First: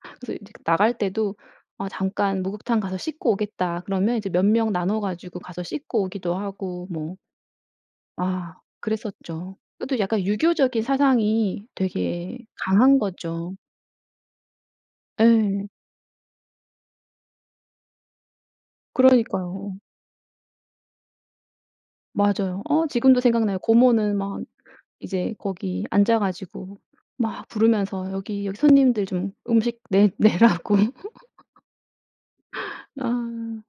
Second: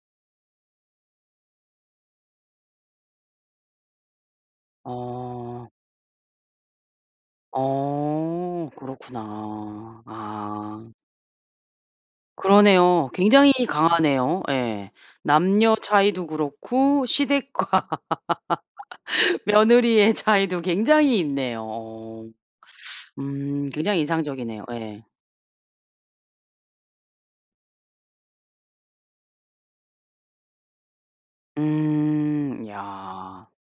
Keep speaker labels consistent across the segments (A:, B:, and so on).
A: 그래서 이제 나갈 때도 "아 잠깐 목욕탕 가서 씻고 오겠다." 그러면 이제 몇 명 나눠 가지고 가서
B: 어.
A: 씻고 오기도 하고 뭐. 아
B: 어
A: 그랬었죠. 그것도
B: 그렇구나.
A: 약간 유교적인
B: 아.
A: 사상이 되게 강한
B: 그러네요. 굉장히
A: 거죠.
B: 강하네요. 예.
A: 예.
B: 남녀 차이도 그렇고 시댁과
A: 그러니까요.
B: 며느리의 차이도 굉장히 있네요. 어.
A: 맞아요. 어 지금도 생각나요.
B: 음 굉장히
A: 고모는 막
B: 인상적이네요. 예.
A: 이제 거기 앉아 가지고 막 부르면서 여기, 여기 손님들 좀 음식 내 내라고.
B: 음 야.
A: 아.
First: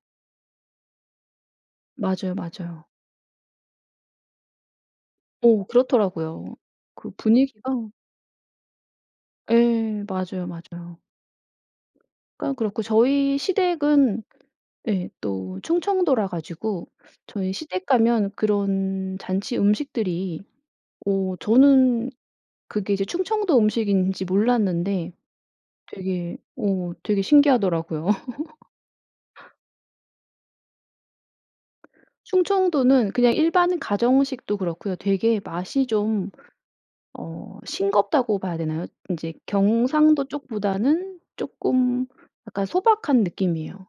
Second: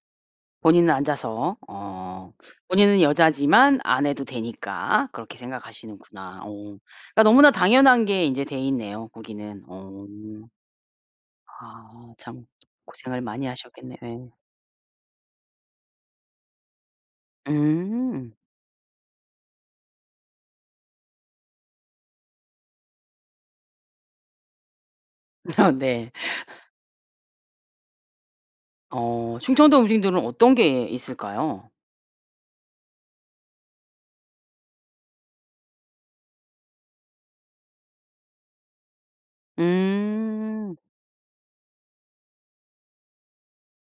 B: 본인은 앉아서 어.
A: 맞아요, 맞아요.
B: 본인은 여자지만 안 해도 되니까 그렇게
A: 어
B: 생각하시는구나. 어.
A: 그렇더라고요. 그
B: 그니깐 너무나
A: 분위기가
B: 당연한 게 인제 돼있네요 거기는.
A: 예.
B: 어.
A: 맞아요, 맞아요.
B: 아 참
A: 그러니까 그렇고
B: 고생을
A: 저희
B: 많이 하셨겠네.
A: 시댁은
B: 예.
A: 예 또 충청도라 가지고 저희 시댁 가면
B: 음.
A: 그런 잔치 음식들이 어 저는 그게 이제 충청도 음식인지 몰랐는데
B: 아 네.
A: 되게 어 되게 신기하더라고요.
B: 어 충청도 음식들은 어떤 게 있을까요?
A: 충청도는 그냥 일반 가정식도 그렇고요. 되게 맛이 좀 어 싱겁다고 봐야 되나요? 인제 경상도
B: 음.
A: 쪽보다는 쪼끔 약간 소박한 느낌이에요.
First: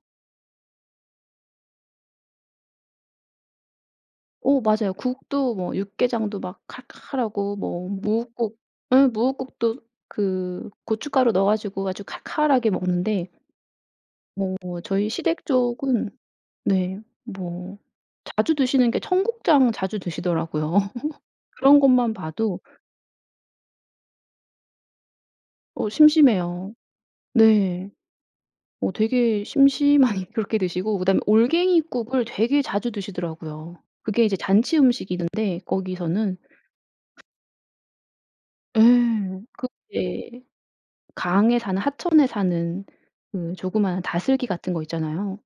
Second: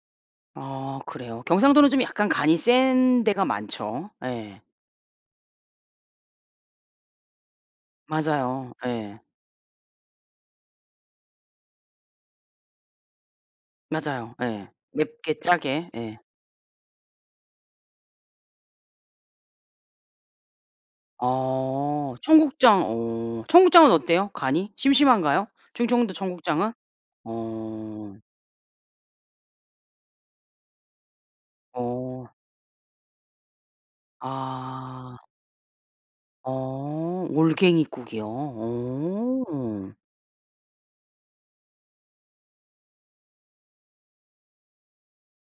B: 어 그래요. 경상도는 좀 약간 간이 센 데가 많죠. 예.
A: 어 맞아요. 국도 뭐 육개장도 막 칼칼하고 뭐 무국
B: 맞아요.
A: 응
B: 예.
A: 무국도 그 고춧가루 넣어 가지고 아주 칼칼하게 먹는데
B: 맞아요.
A: 뭐
B: 예.
A: 저희
B: 맵게
A: 시댁
B: 짜게
A: 쪽은
B: 예.
A: 네 뭐 자주 드시는 게 청국장 자주 드시더라고요. 그런 것만
B: 어
A: 봐도
B: 청국장. 어 청국장은 어때요? 간이? 심심한가요?
A: 어
B: 충청도 청국장은?
A: 심심해요. 네.
B: 어.
A: 어 되게 심심하니 그렇게 드시고 그 다음에 올갱이국을
B: 어.
A: 되게 자주 드시더라고요. 그게 이제 잔치
B: 아.
A: 음식인데 거기서는.
B: 어 올갱이국이요?
A: 예.
B: 오.
A: [unintelligible] 강에 사는 하천에 사는 그 조그마한 다슬기 같은 거 있잖아요.